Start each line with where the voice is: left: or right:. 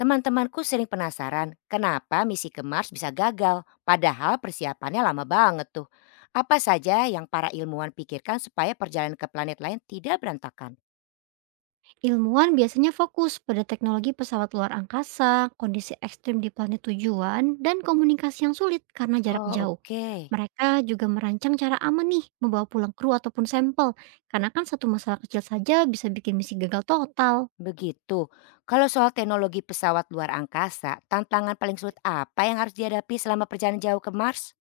left: Teman-temanku sering penasaran kenapa misi ke Mars bisa gagal, padahal persiapannya lama banget tuh. Apa saja yang para ilmuwan pikirkan supaya perjalanan ke planet lain tidak berantakan?
right: Ilmuwan biasanya fokus pada teknologi pesawat luar angkasa, kondisi ekstrim di planet tujuan, dan komunikasi yang sulit karena jarak
left: Oh,
right: jauh.
left: oke,
right: Mereka juga merancang cara aman nih membawa pulang kru ataupun sampel, karena kan satu masalah kecil saja bisa bikin misi gagal total.
left: begitu. Kalau soal teknologi pesawat luar angkasa, tantangan paling sulit apa yang harus dihadapi selama perjalanan jauh ke Mars?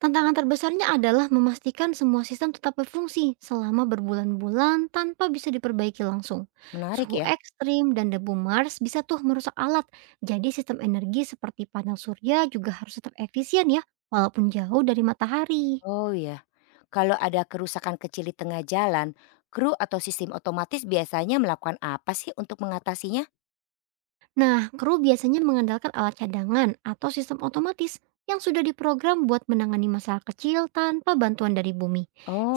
right: Tantangan terbesarnya adalah memastikan semua sistem tetap berfungsi selama berbulan-bulan tanpa bisa diperbaiki langsung.
left: Menarik
right: Suhu
left: ya.
right: ekstrim dan debu Mars bisa tuh merusak alat, jadi sistem energi seperti panel surya juga harus tetap efisien ya, walaupun jauh dari matahari.
left: Oh iya, kalau ada kerusakan kecil di tengah jalan, kru atau sistem otomatis biasanya melakukan apa sih untuk mengatasinya?
right: Nah, kru biasanya mengandalkan alat cadangan atau sistem otomatis yang sudah diprogram buat menangani masalah kecil tanpa bantuan dari bumi.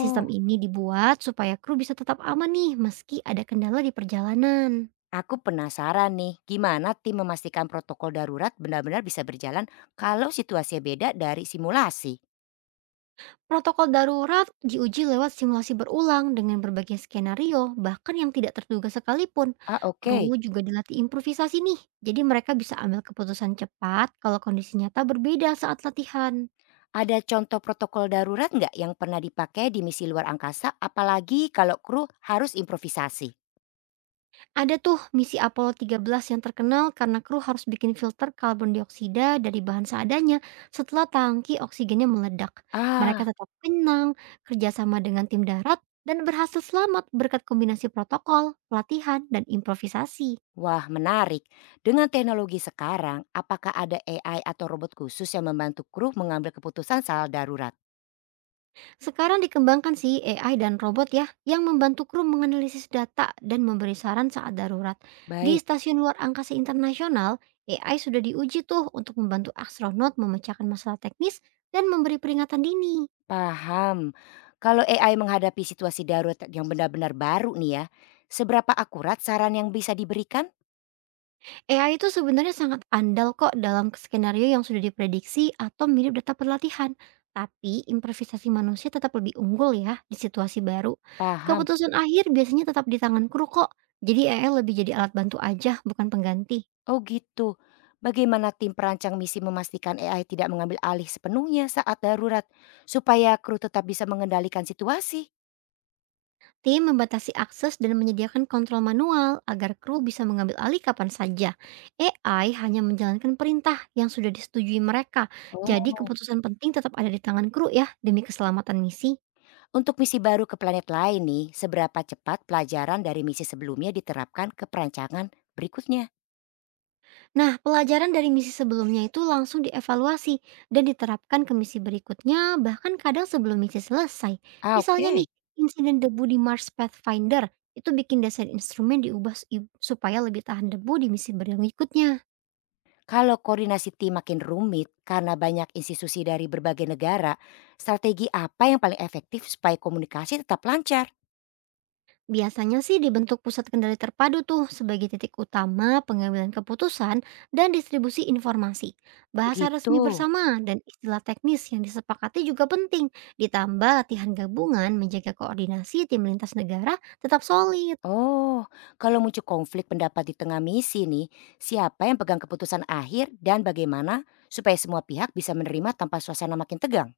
right: Sistem ini dibuat supaya kru bisa tetap aman nih meski ada kendala di perjalanan.
left: aku penasaran nih, gimana tim memastikan protokol darurat benar-benar bisa berjalan kalau situasinya beda dari simulasi?
right: Protokol darurat diuji lewat simulasi berulang dengan berbagai skenario, bahkan yang tidak terduga sekalipun.
left: Ah, oke,
right: Kru juga dilatih improvisasi nih, jadi mereka bisa ambil keputusan cepat kalau kondisi nyata berbeda saat latihan.
left: ada contoh protokol darurat nggak yang pernah dipakai di misi luar angkasa apalagi kalau kru harus improvisasi?
right: Ada tuh misi Apollo 13 yang terkenal karena kru harus bikin filter karbon dioksida dari bahan seadanya setelah tangki oksigennya meledak. Mereka
left: Ah,
right: tetap tenang, kerjasama dengan tim darat, dan berhasil selamat berkat kombinasi protokol, pelatihan, dan improvisasi.
left: wah menarik. Dengan teknologi sekarang, apakah ada AI atau robot khusus yang membantu kru mengambil keputusan saat darurat?
right: Sekarang dikembangkan sih AI dan robot ya yang membantu kru menganalisis data dan memberi saran saat darurat. Di
left: Baik.
right: stasiun luar angkasa internasional, AI sudah diuji tuh untuk membantu astronot memecahkan masalah teknis dan memberi peringatan dini.
left: Paham. Kalau AI menghadapi situasi darurat yang benar-benar baru nih ya, seberapa akurat saran yang bisa diberikan?
right: AI itu sebenarnya sangat andal kok dalam skenario yang sudah diprediksi atau mirip data pelatihan. Tapi improvisasi manusia tetap lebih unggul ya di situasi baru.
left: Paham.
right: Keputusan akhir biasanya tetap di tangan kru kok. Jadi AI lebih jadi alat bantu aja, bukan pengganti.
left: Oh gitu. Bagaimana tim perancang misi memastikan AI tidak mengambil alih sepenuhnya saat darurat supaya kru tetap bisa mengendalikan situasi?
right: Tim membatasi akses dan menyediakan kontrol manual agar kru bisa mengambil alih kapan saja. AI hanya menjalankan perintah yang sudah disetujui mereka. Jadi
left: Oh,
right: keputusan penting tetap ada di tangan kru ya demi keselamatan misi.
left: untuk misi baru ke planet lain nih, seberapa cepat pelajaran dari misi sebelumnya diterapkan ke perancangan berikutnya?
right: Nah, pelajaran dari misi sebelumnya itu langsung dievaluasi dan diterapkan ke misi berikutnya, bahkan kadang sebelum misi selesai.
left: Ah,
right: Misalnya nih,
left: oke.
right: insiden debu di Mars Pathfinder itu bikin desain instrumen diubah supaya lebih tahan debu di misi berikutnya.
left: Kalau koordinasi tim makin rumit karena banyak institusi dari berbagai negara, strategi apa yang paling efektif supaya komunikasi tetap lancar?
right: Biasanya sih dibentuk pusat kendali terpadu tuh sebagai titik utama pengambilan keputusan dan distribusi informasi. Bahasa
left: Begitu.
right: resmi bersama dan istilah teknis yang disepakati juga penting. Ditambah latihan gabungan menjaga koordinasi tim lintas negara tetap solid.
left: Oh, kalau muncul konflik pendapat di tengah misi nih, siapa yang pegang keputusan akhir dan bagaimana supaya semua pihak bisa menerima tanpa suasana makin tegang?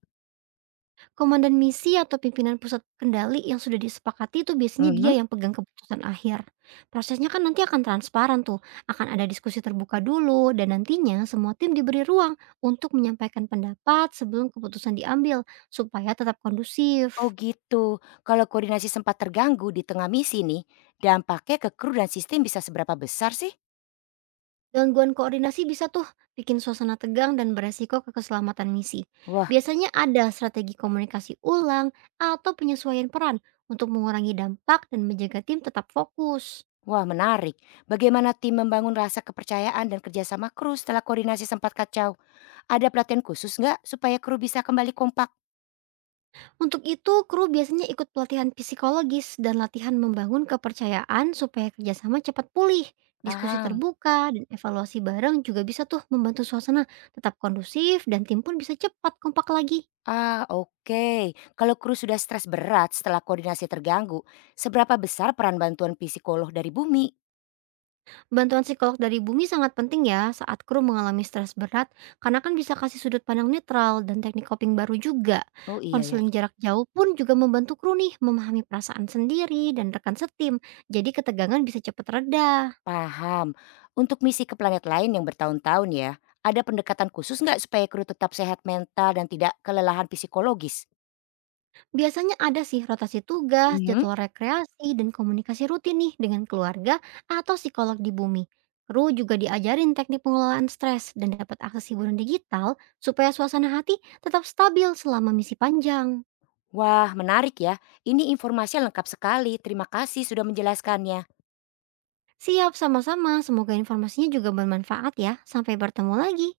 right: Komandan misi atau pimpinan pusat kendali yang sudah disepakati itu biasanya dia
left: Mhm.
right: yang pegang keputusan akhir. Prosesnya kan nanti akan transparan tuh, akan ada diskusi terbuka dulu dan nantinya semua tim diberi ruang untuk menyampaikan pendapat sebelum keputusan diambil supaya tetap
left: Oh
right: kondusif.
left: gitu, kalau koordinasi sempat terganggu di tengah misi nih, dampaknya ke kru dan sistem bisa seberapa besar sih?
right: Gangguan koordinasi bisa tuh bikin suasana tegang dan beresiko ke keselamatan misi. Biasanya ada strategi komunikasi ulang atau penyesuaian peran untuk mengurangi dampak dan menjaga tim tetap fokus.
left: Wah menarik. Bagaimana tim membangun rasa kepercayaan dan kerjasama kru setelah koordinasi sempat kacau? Ada pelatihan khusus nggak supaya kru bisa kembali kompak?
right: Untuk itu, kru biasanya ikut pelatihan psikologis dan latihan membangun kepercayaan supaya kerjasama cepat pulih. Diskusi
left: Paham.
right: terbuka dan evaluasi bareng juga bisa tuh membantu suasana tetap kondusif dan tim pun bisa cepat kompak lagi.
left: Ah, oke. Kalau kru sudah stres berat setelah koordinasi terganggu, seberapa besar peran bantuan psikolog dari bumi?
right: Bantuan psikolog dari bumi sangat penting ya saat kru mengalami stres berat, karena kan bisa kasih sudut pandang netral dan teknik coping baru juga.
left: Oh iya ya.
right: Konseling jarak jauh pun juga membantu kru nih memahami perasaan sendiri dan rekan setim. Jadi ketegangan bisa cepat reda.
left: Paham. Untuk misi ke planet lain yang bertahun-tahun ya, ada pendekatan khusus nggak supaya kru tetap sehat mental dan tidak kelelahan psikologis?
right: Biasanya ada sih rotasi tugas,
left: Mhm.
right: jadwal rekreasi, dan komunikasi rutin nih dengan keluarga atau psikolog di bumi. Kru juga diajarin teknik pengelolaan stres dan dapat akses hiburan digital supaya suasana hati tetap stabil selama misi panjang.
left: Wah, menarik ya. Ini informasi lengkap sekali. Terima kasih sudah menjelaskannya.
right: Siap sama-sama, semoga informasinya juga bermanfaat ya. Sampai bertemu lagi.